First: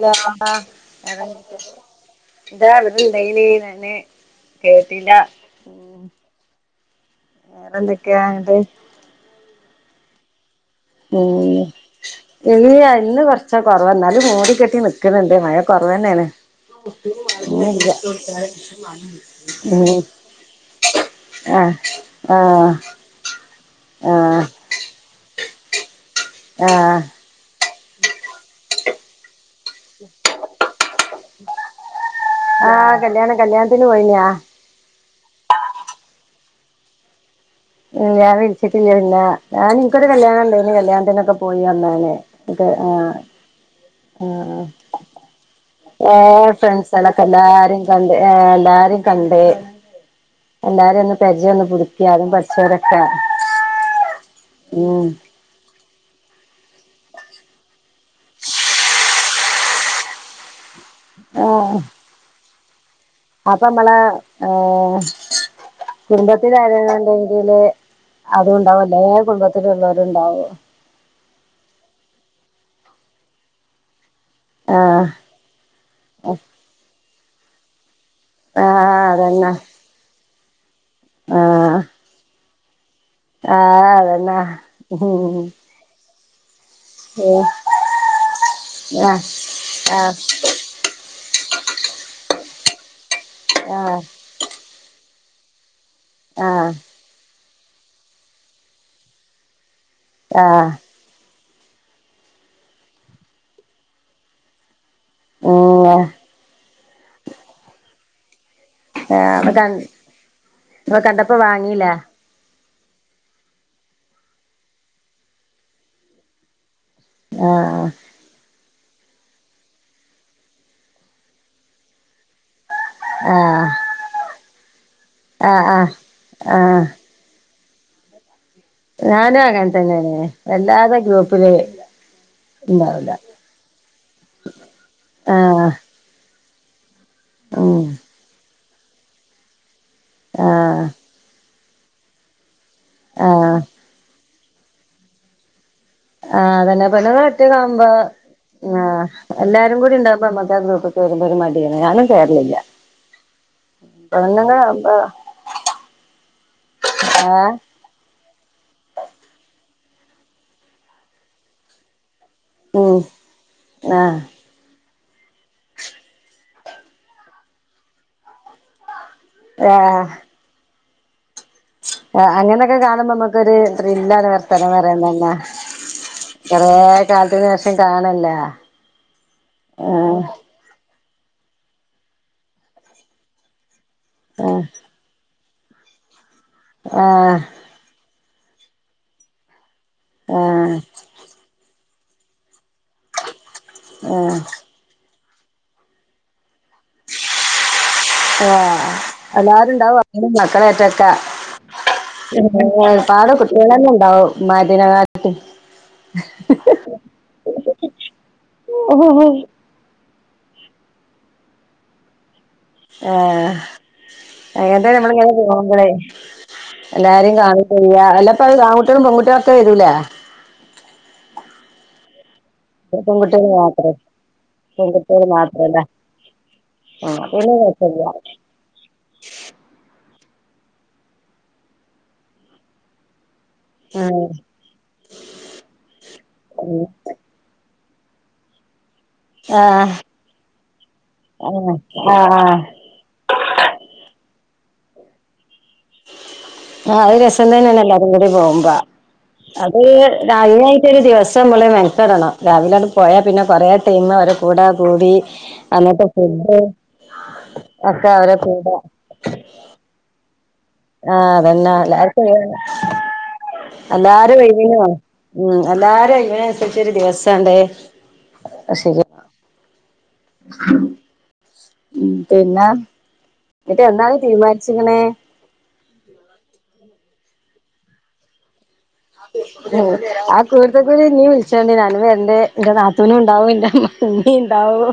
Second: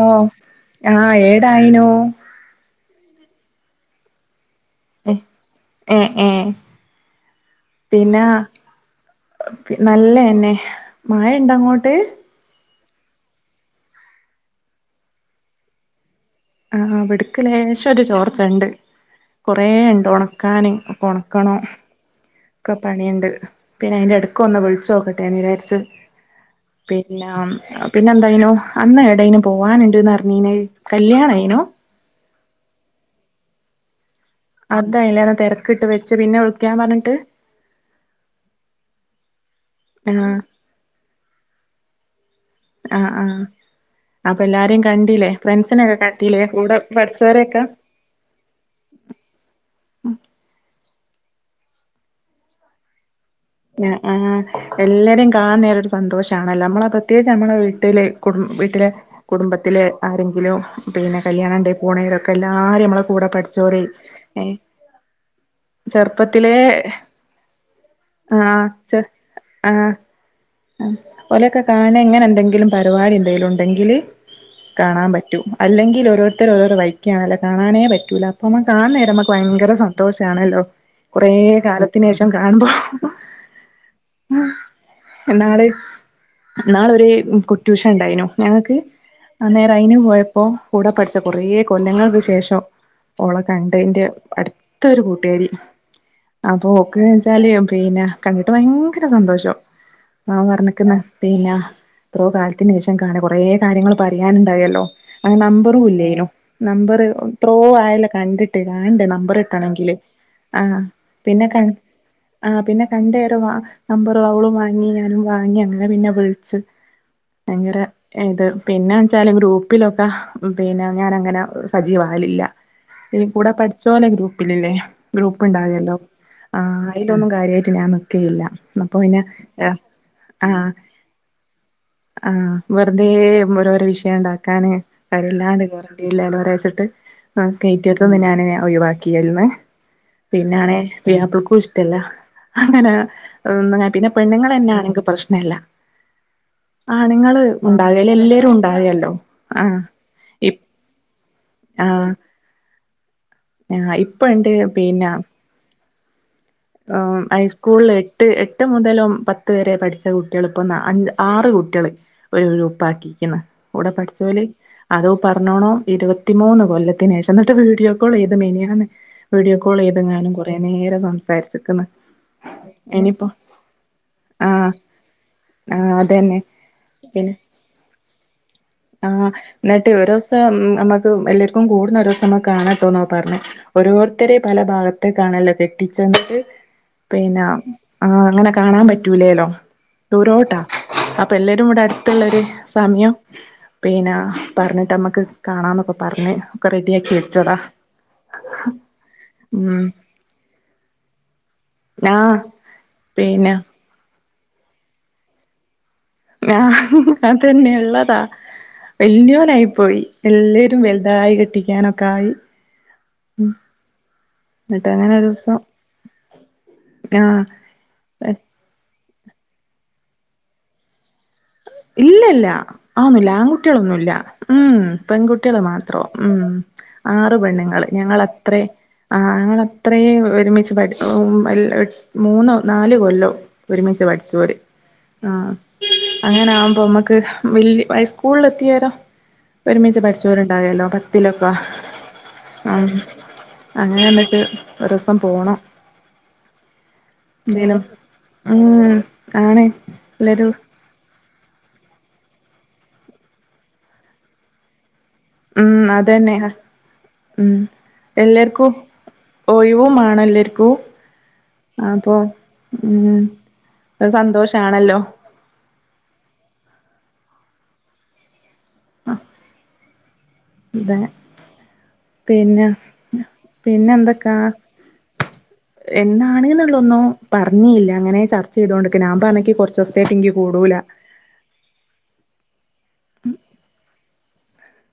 ഓ [unintelligible] ആ ഏടായിനു കേട്ടില ഏ ഏ ഏ വേറെന്തൊക്കെയാങ്ങിട്ട് പി നല്ലന്നെ മഴണ്ടോ മ്മ് അങ്ങോട്ട് ഇല്ല ഇന്ന് കൊറച്ച കൊറവ എന്നാലും മൂടികെട്ടി നിക്ക്ണ്ണ്ട് മഴ കുറവ തന്നെയാണ് ആ ഇവിടക്ക് ലേശം ഒന്നുല്ല ഒരു ചോർച്ചണ്ട് കൊറേ മ്മ് ഉണ്ട് ഉണക്കാന് ആഹ് ആഹ് ക്കെ പണിയുണ്ട് പിന്നെ അതിന്റെടക്ക് ആഹ് ഒന്ന് വിളിചോക്കട്ടെ നിചാരിച്ച ആഹ് പിന്ന പിന്നെ എന്തായിനോ അന്ന് എടേനു പോവാനുണ്ട്ന്ന്റിഞ്ഞീന്നത് കല്യാണയിനോ ആഹ് കല്യാണം കല്യാണത്തിന്ന പോയിനാ അതാല്ലേ തെരക്കിട്ട് വെച്ച് പിന്നെ വിളിക്കാ പറഞ്ഞിട്ട് ഞാൻ വിളിച്ചിട്ടില്ല പിന്നെ ഞാൻ ഇനിക്കൊരു ആ കല്യാണം ഇണ്ടോ ഇന് കല്യാണത്തിനൊക്കെ പോയി അന്ന ആഹ് ആഹ് അപ്പൊ ആഹ് എല്ലാരേ കണ്ടില്ലേ ഫ്രണ്ട്സിനെൊക്കെ കണ്ടീലേ ഏഹ് കൂടെ ഫ്രണ്ട്സളൊക്കെ പഠിച്ചവരെക്കെ എല്ലാരിം കണ്ട് എല്ലാരിം കണ്ട് എല്ലാരിം ഒന്ന് പരിചയം ഒന്ന് പുതുക്കി ആദ്യം പഠിച്ചി ചൊരക്കെ ന ആഹ് എല്ലരിം കാണാ ഒരു സന്തോഷണല്ലോ നമ്മളെ പ്രത്യേകിച്ച് നമ്മളെ വീട്ടിലെ കു വീട്ടിലെ കുടുംബത്തിലെ ആരെങ്കിലും പിന്നെ കല്യാണണ്ട പോണേയിലൊക്കെ എല്ലാരും നമ്മളെ കൂടെ അപ്പ പഠിച്ചോര് മ്മളെ ഏഹ് ആഹ് ചെറുപ്പത്തിലേ കുടുംബത്തില രതിയില് അതും ആഹ് ഉണ്ടാവുംല്ലേ കുടുംബത്തിലള്ളരു ഉണ്ടാവു ഓലെക്കെ കാണ ഇങ്ങനെ എന്തെങ്കിലും പരിപാടി എന്തെങ്കിലും ഉണ്ടെങ്കില് ആഹ് കാണാൻ പറ്റൂ അല്ലെങ്കിൽ ഓരോരുത്തർ ഓരോർ വായിക്കുകണല്ല കാണാനേ പറ്റൂല അമ്മ ആഹ് കാണുന്നരംമമ്മക്ക് അതന്നെ ഭയങ്കര സന്തോഷമാണല്ലോ കൊറ ആഹ് കാലത്തിന് ശേഷം കാണുമ്പോ ആഹ് അതന്നെ [unintelligible] ഇന്നാളൊര് കുട്ടൂഷ ണ്ടായിനു ഞങ്ങൾക്ക് ആഹ് അന്നേരം അയിന് ആഹ് പോയപ്പോ കൂടെ പഠിച്ച കൊറേ കൊല്ലങ്ങൾക്ക് ശേഷം ഓള ആഹ് കണ്ടേയ്ന്റെ അടുത് ഇത്ത ഒരു കൂട്ടുകാരി അപ്പൊ ആഹ് ഓക്കച്ചാല് പിന്നെ കണ്ടിട്ട് ഭയങ്കര സന്തോഷം ആ ആഹ് പറഞ്ഞിക്കുന്ന പിന്നെ എത്രോ കാലത്തിന് വിേഷം കാണ കൊറേ കാര്യങ്ങൾ പറയാനുണ്ടായല്ലോ അന നമ്പറും ഉം ആഹ് ഇല്ലായിനോ നമ്പർ ത്രോ ആയല്ല കണ്ടിട്ട് ട്ട കാണണ്ടേ നമ്പർ അപ്പൊ കൺ ഇട്ടണമെങ്കില് ആഹ് അപ്പൊ കണ്ടപ്പോ പിന്നെ ക വാങ്ങീല്ലേ ആഹ് പിന്നെ കണ്ടേറെ വ നമ്പറും അവളും വാങ്ങി ഞാനും വാങ്ങി അങ്ങനെ പിന്നെ വിളിച്ച് വയങ്കര ആഹ് ന്നിട്ട് പിന്നെ വച്ചാല് ഗ്രൂപ്പിലൊക്കെ പിന്നെ ഞാാനങ്ങനെ സജീവാകലില്ല ഇ കൂടെ ആഹ് പഠിച്ച പോലെ ഗ്രൂപ്പിലല്ലേ ഗ്രൂപ്പ് ആഹ് ആഹ് ഉണ്ടാവല്ലോ ആഹ് ആന് ലൊന്നും കാര്യയിട്ട് ഞാൻ നിക്കലില്ല ഞാനും അങ്ങനെത്തന്നെയെ വല്ലാതെ ഗ്രൂപ്പില് ആഹ് വെറുതെ ഉണ്ടാവില്ല ഓരോരോ വിഷയം ണ്ടാക്കാന് കരില്ലാണ്ട് ആഹ് ല്ലോരാഴച്ചിട്ട് ഉം കയറ്റിയെടുത്ത് നി ഞാന ഒഴിവാക്കില്ലന്ന് പിന്നാണെ ആഹ് പുയാപ്പൾക്കും ഇഷ്ടല്ല അങ്ങനെ ആഹ് ഒന്ന പിന്നെ പെണ്ണുങ്ങൾന്നാണെങ്കിൽ പ്രശ്നല്ല ആഹ് അതന്നെ പെണ്ണ് ആണുങ്ങള് കെട്ടിക്കാഉമ്പാ ഉണ്ടാവേല എല്ലാരും ആഹ് ഉണ്ടാവേല്ലോ എല്ലാരും ആഹ് കൂടി ഇണ്ടാഉമ്പോ ഞമ്മക്ക് ഇപ് ആ ഗ്രൂപ്പ് കേറുമ്പോ ഒരു മടിയാണ് ഞാനും ആഹ് കേറ്ലില്ല്യ ആഹ് ഇപ്പ ഇണ്ട് പിന്നെ ആഹ് ഏഹ് ഹൈസ്കൂൾല് എട്ട് എട്ട് മുതലും പത്ത് വരെ പഠിച്ച കുട്ടിയള്പ്പൊ നാ ആറ് കുട്ടിയള് ഒരു ഉം ഗ്രൂപ്പാക്കീക്ക്ന്ന് കൂടെ ആഹ് പഠിച്ചോല് അതു പർഞ്ഞോണം ഇരുപത്തിമൂന്ന് കൊല്ലത്തിനേഷം ഇന്നട്ട് വീഡിയോ കോളയ്ത് മിനിയാന്ന് വീഡിയോ കോള്യ്ത്ങ്ങാനും കുറേ നേരം സംസാരിച്ച്ക്ക്ന്ന് അങ്ങനെക്കെ കാണുമ്പമ്മക്കൊര് ത്രില്ലാണ് ആഹ് വർത്താനം പറയാതന്നെ ആഹ് അതന്നെ കൊറേ പിന്നെ കാലത്തിന് ശേഷം കാണ്ല്ലാ ആഹ് ഇന്നിട്ട് ഒരുസം അമ്മക്ക് എല്ലാര്ക്കും കൂടുന്ന ഒരുസം കാണട്ടോന്നാ പറഞ്ഞ് ഓരോര്ത്തര് പല ആഹ് ഭാഗ ത്തേക്കാണല്ലോ കെട്ടിച്ചെന്നിട്ട് ആഹ് പിന്നെ ആഹ് അങ്ങനെ കാണാം പറ്റൂലേലോ ദൂരോട്ടാ ആഹ് പ്പ എല്ലരും ഇവടെ അടുത്ത്ള്ളര് സമയം പിന്നെ ആഹ് പർഞ്ഞിട്ട് അമ്മക്ക് കാണാന്നൊക്കെ പർഞ്ഞ് ഒക്ക റെഡിയാക്കി വെച്ചതാ ഏഹ് ഉം എല്ലാരുംണ്ടാവും [unintelligible] മക്കളെറ്റൊക്കെ ആഹ് ഒര്പാട് പിന്നെ കുട്ടിയളന്നെ ഇണ്ടാവും ഇമ്മാര്ട് നേക്കാട്ടി ഞാൻ അതന്നെ ഇള്ളതാ വല്ല്യോലായിപ്പോയി എല്ലരും വെൽതായി കെട്ടിക്കാനൊക്ക ആയി ആഹ് എന്നിട്ട് എങ്ങട്ടേലും നമ്മള് അങ്ങനെ ഇങ്ങനെ ഒരൂസം പോവ്മ്പളെ എല്ലാരിം ആഹ് കാണും ചെയ്യാ അല്ലപ്പത് ആങ്കുട്ടേളും പെങ്കുട്ടേളൊക്കെ വരൂല്ലെ ഇല്ലല്ല ആ ഒന്നുല്ല പെൺകുട്ടികൾ മാത്രം ആങ്കുട്ടൊളൊന്നുല്ല ഉം പെൺകുട്ടികൾ പെങ്കുട്ട്യള് മാത്രല്ല മാത്രേ ഉം ആഹ് ആറ് പിന്നെ പെണ്ണ്ങ്ങൾ കുഴപ്പല്ല ഞങ്ങൾ ത്രേം ആഹ് ഞങ്ങളത്രേം ഒരുമിച്ച് പഠി ഉം ൽ മൂന്ന് നാല് കൊല്ലം ഒരുമിച്ച് ആഹ് പഠിച്ചോര് ആഹ് അങ്ങനെ ആഉമ്പോ മ്മക്ക് വല്ല്യ ഐസ്കൂൾ എത്തിയേരം ആഹ് ഒരുമിച്ച് പഠിച്ചോര്ണ്ടാഅല്ലോ പത്തിലൊക്കാ ആഹ് ആഹ് ഉം അങ്ങനെന്ന്ട്ട് ഒരൂസം പോണം അഹ് രസം എന്തേലും തന്നെണ് എല്ലാരും കൂടി പോഉമ്പ ഉം ആണ് അത് എല്ലാരും രാവിലെ ഒര് ദിവസം മ്മള് മെൻക്കടണം രാവിലാണ്ട് പോയാ പിന്നെ കെറേ ടൈമ് അവര കൂട കൂടി ഉം അന്നത്തെ അതന്നെ ഫുഡ് ഉം ഒക്കെ അവരെ എല്ലാര്ക്കും കൂടെ ഒയ് വും മാണം എല്ലാര്ക്കു ആഹ് അതന്നാ എല്ലാർക്കും ഒഴിവാണം ഉം അത് എല്ലാരും ഒഴിവിന് വാ സന്തോഷാണല്ലോ ഉം എല്ലാരിം ഒഴിവ്നന്സരിച്ചൊരു ദിവസാണ്ട് ശ അഹ് തെ ഉം പിന്നെ ഇന്ന്ട്ട് എന്താണ് തീര്മാൻച്ച്ക്ക്ണേ എന്നാണ്ന്ന് ഇള്ളൊന്നും പർഞ്ഞീല്ല അങ്ങനെ ചർ ച്ചയ്തോണ്ട്ക്ക ഞാം പറഞ്ഞ് ഇൻക്ക് കൊർച്ചൂസ്ത്തേക്ക് ഇൻക്ക് കൂടൂല ച്ചോണ്ടി ഞാനും വെര്ണ്ട് ഇന്റെ നാത്തൂനും ഇണ്ടാവും ഇന്റെ അമ്മായിമ്മിം ഇണ്ടാവും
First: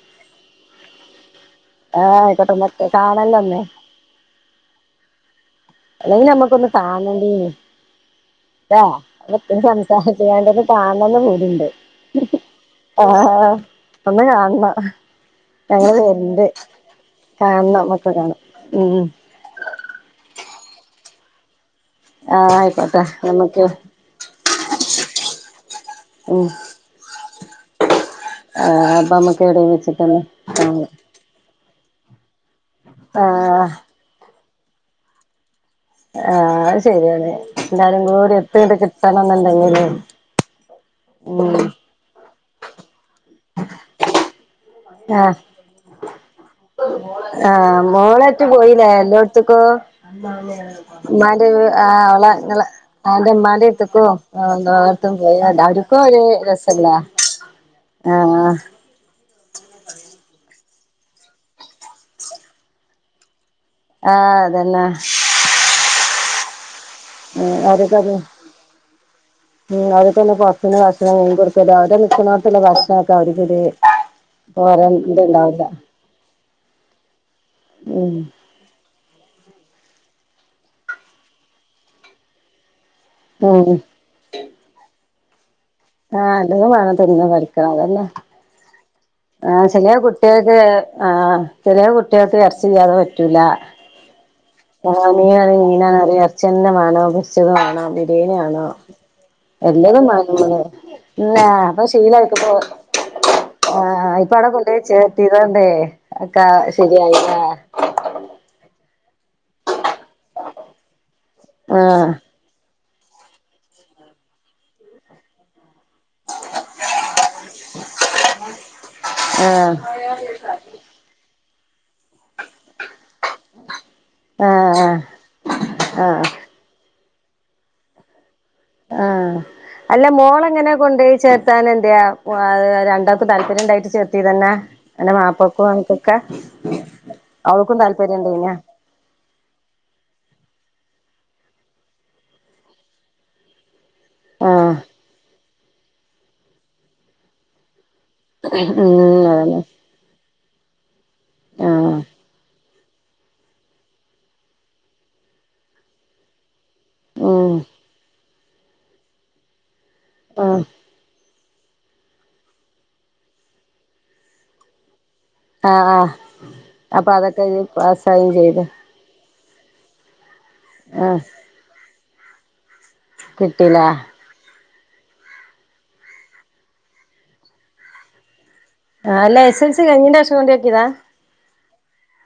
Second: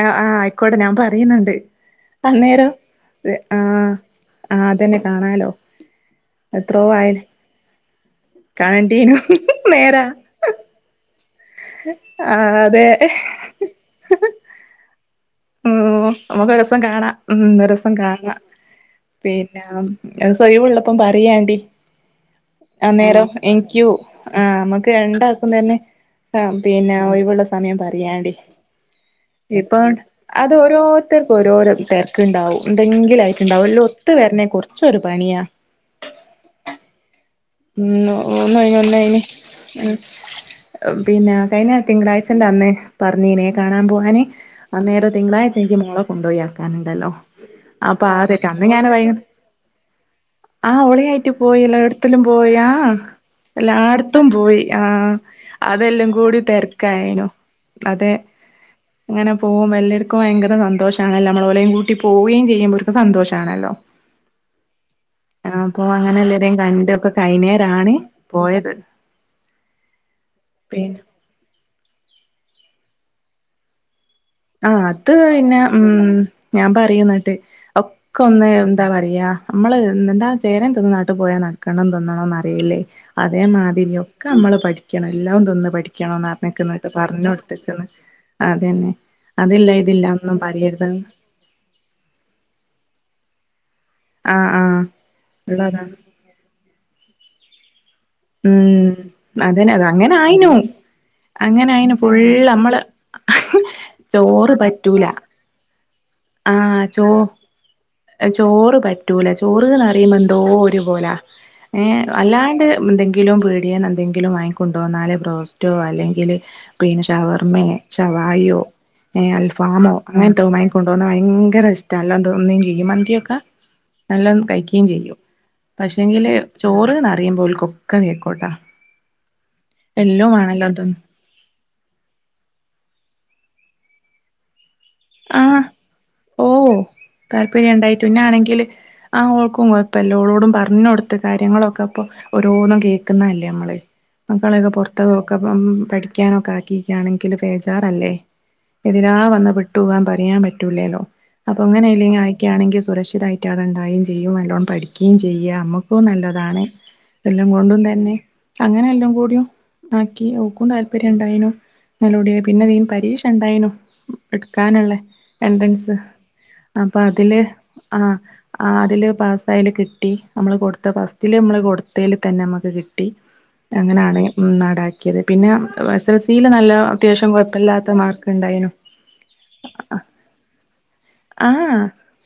ആഹ് ആയിക്കോട്ടെ ഞാൻ പറിയ്ന്ന്ണ്ട് ആഹ് ആയിക്കോട്ടെ ന്നാ അന്നേരം കാണല്ലോ ഒന്ന് ആഹ് ആഹ് അതന്നെ കാണാലോ അല്ലെങ്കി ഞമ്മക്കൊന്ന് എത്രോ ആയി കാണണ്ടീനി ല്ലേ കാണണ്ടീനു ഇത്രീം നേരാ സംസാരി ച്ചേണ്ടൊന്ന് കാണണം ന്ന് പൂതിണ്ട് ആഹ് അതെ അള്ളാ ഉം നമുക്ക് ഒരുസം കാണാ ഉം കാണണം ഒരുസം മക്കളെ കാണാ കാണണം ഉം പിന്നെ ഒരുസം ഒഴ്വ്ള്ളപ്പം പറിയാണ്ടി ആയ് അന്നേരം എനിക്കു ആഹ് മ്മക്ക് രണ്ടാക്കും തന്നെ ഉം ആഹ് പിന്നെ ഒഴിവുള്ള സമയം പറയാണ്ടി ആഹ് അപ്പ അമ്മക്ക് എവിടെ ഇപ്പൊ വച്ച് ക അത് ഓരോര്ത്തർക്കും ഓരോരോ തെരക്ക്ണ്ടാവും ആഹ് എന്തെങ്കിലയിട്ടുണ്ടാവുംല്ലോ ഒത്ത് വര്ന്നെ കൊറച്ച് ഒരു പണിയാ ആഹ് അത് ശരിയാണ് എല്ലാരും ഉം കൂടി ഒത്ത്ണ്ട് ഒന്നൊഴിഞ്ഞ് ഒന്നൊഴിഞ്ഞ് കിട്ടണംന്ന്ണ്ടെങ്കില് പിന്നെ ഉം കഴിഞ്ഞ തിങ്കളാഴ്ചന്റെ അന്ന് പറഞ്ഞീനെ കാണാം പോവാനെ അന്നേരം ആഹ് തിങ്കളാഴ്ച്ച എനിക്ക് മോള കൊണ്ടൊയി ആക്കാന്ണ്ടല്ലോ ആഹ് അപ്പൊ മോളേറ്റ് ആതൊക്കെ അന്ന് ഞാൻ പോയിലേ വൈ എല്ലോട്ത്ത്ക്കും ആ ഒളിയെ ആയിട്ട് ഉമ്മാന്റെ പോയില്ലോ എടു ആഹ് ത്തിലും അവളെ പോയാ ഇങ്ങളെ അവന്റെ ഉമ്മാന്റെ അടുത്തേക്കും എല്ലായിടത്തും പോയി ആ എല്ലായിടത്തും പോയി അവർക്കും അതെല്ലം കൂടി തെരക്കായേനു ആ ഇങ്ങനെ പോകുമ്പ എല്ലർക്കും ഭയങ്കര സന്തോഷം ആണല്ലോ നമ്മളോലെയും കൂട്ടി പോവുകയും ചെയ്യുമ്പോൽക്ക് സന്തോഷാണല്ലോ ആ അതന്നാ ആ അപ്പൊ അങ്ങനെ എല്ലാരെയും കണ്ട്. ഒക്കെ ഉം കഴിഞ്ഞേരാണ് അതൊക്കതെ പോയത് ഉം അതൊക്കൊന്ന് പൊറത്ത്ന്ന് പിന്നെ ഭക്ഷണം കൊടു അവര് നിക്കുന്നോട്തെല്ലെ ഭക്ഷണക്കെ അവർക്കൊര് ആ അത് പിന്നെ ഉം ഞാൻ പറയുന്നിട്ട് ഉം ഒക്കൊന്ന് എന്താ പറയാ നമ്മള് എന്താ ചേരേന്തിന്ന നാട്ട് പോയാ നക്കണം തിന്നണന്നറിയില്ലേ. അതേ ഉം മാതിരി ഒക്കെ നമ്മള് പഠിക്കണം എല്ലാം തിന്ന് പഠി ആഹ് എല്ലതും ക്കണന്നറഞ്ഞിക്കുന്നുട്ട് വേണം പറഞ്ഞു തിന്ന് കൊടുത്തക്കുന്നു അതന്നെ ആ അതില്ല ചെലേ ഇതില്ല ഒന്നും കുട്ടികൾക്ക് പറയരുത് ആ ചെലേ കുട്ടികൾക്ക് ഇറച്ചില്ലാതെ പറ്റൂല ആഹ് ആഹ് ഉള്ളതാ [unintelligible] വേണം ഉം അതനെ എല്ലതും വേണം അതങ്ങനായിനു നമ്മള് ന്നാ അങ്ങനായിനു ഫുള് നമ്മള് അഹ് ആ ഇപ്പൊ അവിടെ കൊണ്ടേയ് ചേർത്തിതോണ്ടേ അക്ക ശരിയായി ആ എ ചോറ് പറ്റൂല ചോറ്ന്ന്റിയുമ്പോ എന്തോ ഒരുപോല ഏ ആഹ് അല്ലാണ്ട് എന്തെങ്കിലും പീടിയേന്ന് എന്തെങ്കിലും വാങ്ങിക്കൊണ്ട് വന്നാല് ബ്രോസ്റ്റോ അല്ലെ ങ്കില് പിന്നെ ഷവർമേ ഷവായിയോ ഏ ആഹ് അൽഫാമോ അങ്ങനന്തോമ കൊണ്ട് പോണ ഭയങ്കര ഇഷ്ട അല്ലാ തോന്നി കുഴിമന്തിയൊക്കെ നല്ലോം കഴിക്കയും ആഹ് ചെയ്യും ആഹ് പക്ഷെങ്കില് ചോറ്ന്നറിയുമ്പോ ഓൽകൊക്കെ ബേക്കോട്ടാ ആ അല്ല മോളെങ്ങനെ തിന്ന് കൊണ്ടോയി ചേർ സനന്റെ അത് രണ്ടാക്കും താല്പര്യം ഉണ്ടായിട്ട് ചേർത്തി തന്ന എന്റെ ആഹ് മാപ്ലക്കും അങ്ങ്ട്ട് ക്ക ഓ താല്പര്യം അവൾക്കും ഉണ്ടായിട്ട് താല്പര്യണ്ടേയ്നാ. പിന്നാണെങ്കില് ആ ഓൾക്കും കുഴപ്പല്ല ഓളോടും പറഞ്ഞു കൊടുത്ത് കാര്യങ്ങളൊക്കെപ്പൊ ഓരോന്നും കേക്കുന്ന അല്ലേ നമ്മള് മക്കളെയൊക്കെ ആഹ് പൊറത്ത്ക്കൊക്കെപ്പം പഠിക്കാനൊക്കെ ആക്കിയിക്കയാണെങ്കില് ബേജാറല്ലേ എതിരാ ഉം വന്ന അതന്നെ വിട്ടു പോവാൻ പറയാൻ പറ്റൂല്ലല്ലോ ആഹ് അപ്പൊങ്ങനെല്ലെങ്കി അയക്കാണെങ്കി സുരക്ഷിതായി ക്കാടണ്ടായും ചെയ്യും നല്ലോണം പഠിക്കേം ചെയ്യ നമുക്കും നല്ലതാണ് എല്ലം ഉം കൊണ്ടും തന്നെ അങ്ങനെ എല്ലാ കൂടിയും ആക്കി ആഹ് ഓക്കും താൽ പര്യം ഉണ്ടായിനു നല്ലോടി പിന്നെ ഇതിന് പരീക്ഷ ഇണ്ടായിനൂ എടുക്കാനുള്ളേ ആഹ് എൻട്രൻസ് ആഹ് അപ്പൊ അതില് അതൊക്കെ ആ പാസ്സായും ചെയ്ത് ആ അതില് പാസ്സായാല് കിട്ടി നമ്മള് കൊടുത്ത ആഹ് ഫസ്റ്റില് നമ്മള് കൊടുത്തേല് തന്നെ നമുക്ക് കി ട്ടി കിട്ടീലേ അങ്ങനെയാണ് ഉം നാടാ ക്കിയത് പിന്നെ എസ് എൽ സീല് നല്ല അത്യാവശ്യം കൊഴപ്പല്ലാത്ത മാർക്ക് ഉണ്ടായിനു. ആ അല്ല എസ്എൽസി കഴിഞ്ഞേന്റെഷം കൊണ്ടാക്കിയതാ ആ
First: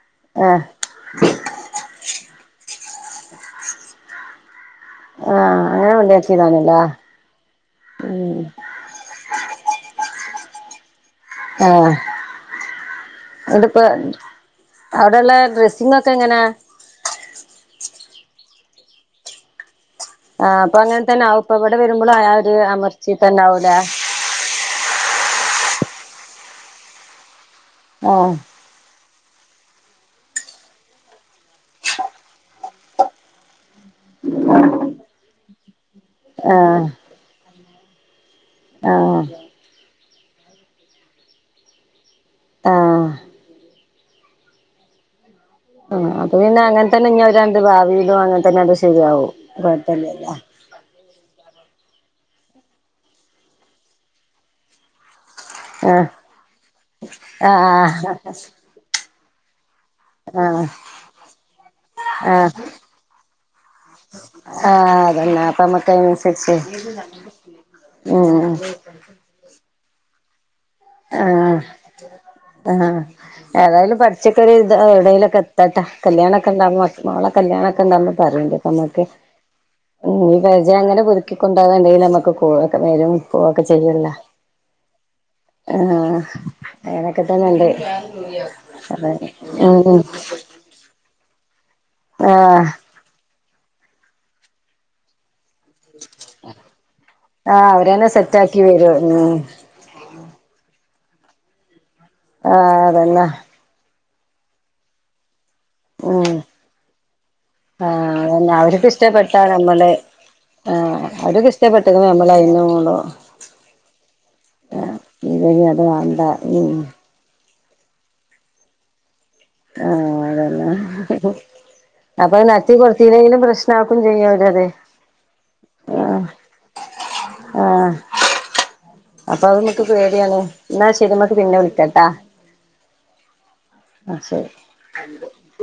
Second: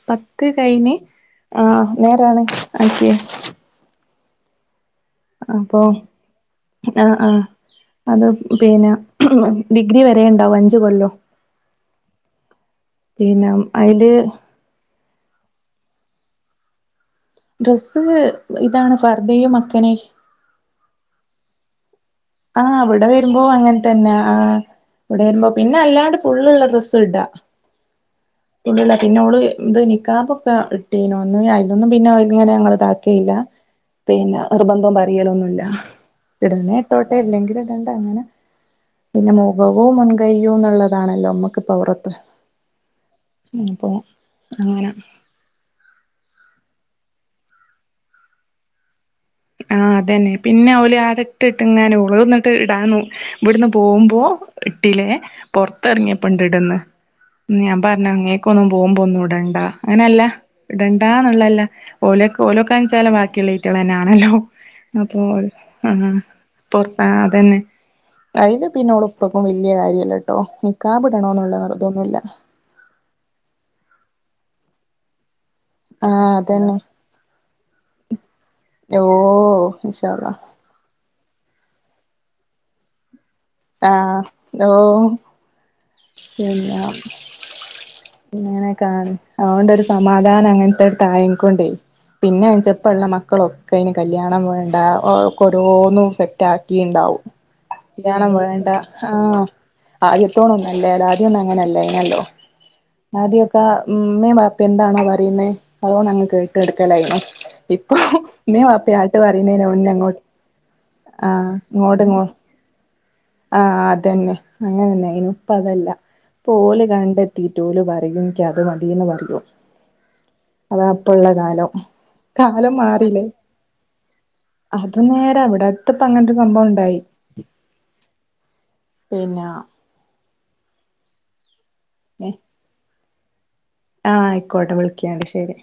പത്ത് കഴിന് ആ നേരാണ് ആക്കിയെ ആഹ് അപൊ അങ്ങനെ കൊണ്ടയാക്കിയതാണല്ലേ ആ ആ അത് പിന്നെ ഡിഗ്രി വരേണ്ടാവും. അഞ്ച് കൊല്ലോ ആഹ് പിന്നെ അയ്ല് അവ്ടെള്ള ഡ്രസ്സിങ് ഒക്കെ എങ്ങനേ? ഡ്രസ്സ് ഇതാണ് ഫർഥയും മക്കനേം ആഹ്. പ്പ അങ്ങൻ തന്നെ ആവും. പ്പ ഇവടെ വരുബൊളും ആഹ ആഹ്. അവടെ വരുമ്പോ അങ്ങൻത്തന്നെ. ആഹ് ഇവടെ വരുമ്പോ, പിന്നെ അല്ലാണ്ട് ഫുള്ളുള്ള ഡ്രസ്സ് ഇടാ ആഹ് ഫുള്ളുള്ള. പിന്നെ ഓള് ഇത് നിക്കാബൊക്കെ ഇട്ടീനു. ഒന്ന് അയിലൊന്നും പിന്നെ അങ്ങനെ ഞങ്ങള് ഇതാക്കീല്ല പിന്നെ നിർബന്ധം പറിയലൊന്നുല്ല ഇട്ന്നെ ആഹ് ഇട്ടോട്ടെ. ഇല്ലെങ്കില് ഇടണ്ട അങ്ങനെ. ആഹ് പിന്നെ മോ മുഖവും മുൻ കയ്യും എന്നുള്ളതാണല്ലോ നമ്മക്കിപ്പൊ അവ്റത്ത്. ആഹ് മ്. പ്പോ അങ്ങന മ് അത് പിന്നെ അങ്ങൻതന്നെ ഞ്ഞ് അവരണ്ട് ഭാവീലും അങ്ങൻതന്നെ അത് ശരിയാവും ആഹ് അതന്നെ. കുഴപ്പല്ലല്ലോ പിന്നെ ഓല് ആടെ ട്ട് ട്ട് ഇങ്ങെനെ. ഓള് ട്ട്ന്ന് ഇവട്ന്ന് പോവുമ്പോ ഇട്ടിലേ ആഹ് പൊർത്തറങ്ങിയപ്പണ്ട് ഇടുന്ന് ഞാൻ പറഞ്ഞ ആഹ് ആഹ് അങ്ങേക്കൊന്നും പോവുമ്പോ ഒന്നും ഇടണ്ട അങ്ങനെല്ല. ആഹ് ഇടണ്ടാന്നുള്ളല്ല. ഓലെയ് ഓലോക്കെച്ചാല ബാക്കിള്ളീറ്റങ്ങളെന്നെ ലോ ആഹ് അപ്പോ അതന്നെ അപ്പ നമ്മക്ക് ആഹ്. അതിനനുസരിച്ച് പൊർത്ത ആഹ് അതന്നെ ഉം അയ്ല് പി ന്നെ ഇപ്പപ്പം വല്യ കാര്യല്ലട്ടോ. നിക്കാബ്ടണോ ന്നുള്ള ആഹ് വെർതൊന്നുല്ല ആഹ് ഏതായാലും പട്ച്ചോക്കെ ര് ഇത എവ്ടേങ്കിലൊക്കെ എത് തട്ടേ. ആഹ് അതന്നെ കല്യാണൊക്കെണ്ടാവുമ്പോ. ഫസി മോളെ കല്യാണൊക്കെണ്ടാവുമ്പോ പറയും ഓണ്ടു ട്ടോമ്മക്ക് ഓഹ്. ഇൻഷാ അള്ളാ ഈ പര്ചയ അങ്ങനെ പുതുക്കിക്കൊണ്ടോവാണെങ്കി നമ്മക്ക് കോളൊക്കെ വരും പോവൊക്കെ ആഹ് ഓഹ് ഏഹ് പിന്നെ ഇങ്ങനെ ഒക്കെ ആണ്. അതെ ഉം അതൊണ്ടൊരുസമാധാന അങ്ങൻത്തെ ത്തായം കൊണ്ടേ. പിന്നെ ആഹ് ജൻചപ്പള്ള മക്കളൊക്കെ അയ്ന് കല്യാണം വേണ്ടാ. ഓ ക്കൊ ഓരോന്നും സെറ്റ് ആക്കീണ്ടാവും. ആഹ് അവരന്നെ കല്യാണം സെറ്റാക്കി വേണ്ട വരും ഉം ആഹ് ആദ്യത്തോണ ഒന്നല്ലാലൊ. ആദ്യം ഒന്നും അങ്ങനെല്ലായ്ന്നല്ലോ ആഹ്. അതന്നെ ത്ത. ഉമ്മേം വാപ്പേം എന്താണോ പറിയുന്നേ അതോണ്ടഅങ്ങ് ഉം കേട്ട് കട്ക്കലായീന്നു. ഇപ്പൊ ആഹ് അതന്നെ മ്മീം അവർക്ക് വാപ്പിആയിട്ട് ഇഷ്ടപ്പെട്ടാ പറീന്നയ്ന് മുന്നെ നമ്മള് അങ്ങോട്ട് ആഹ് അവര്ക്ക് ആഹ് ഇഷ്ടപ്പെട്ട്ക്ക്ണ് ഇങ്ങോട്ട് ഇങ്ങോ നമ്മളയിന് മൂളും ആഹ്. അതന്നെ. അങ്ങനെന്നെ ആയീന്ന്. ഇപ്പ ഇല്ലെങ്കി അത് അതല്ല. വാണ്ട പ്പൊ ഉം ഓല് കണ്ടെ തീറ്റോല് പറയും ഇക്ക് അത് മതീന്ന് പറയും. ആഹ്. അതല്ലേ അതാ ഇപ്പള്ള കാലം അപ്പത് കാലം നട്ത്തി മാറില്ലേ കൊത്തീലെങ്കിലും പ്രശ്നാക്കും ചെയ്യു ഓരത്. അത് നേരാ ഇവിടെ അടുത്ത്പ്പ ആഹ് അങ്ങനൊരു സംഭവം ഉണ്ടായി ആഹ് ഉം അപ്പൊ അതും മ്മക്ക് പേടിയാണ്. ന്നാ ശരി മ്മക്ക് പിന്നെ വിളിക്കാ ട്ടാ ഏഹ് ആഹ് ശരി അയിക്കോട്ടെ. പിന്നെ വിളിക്കെണ്ട് ശെരി.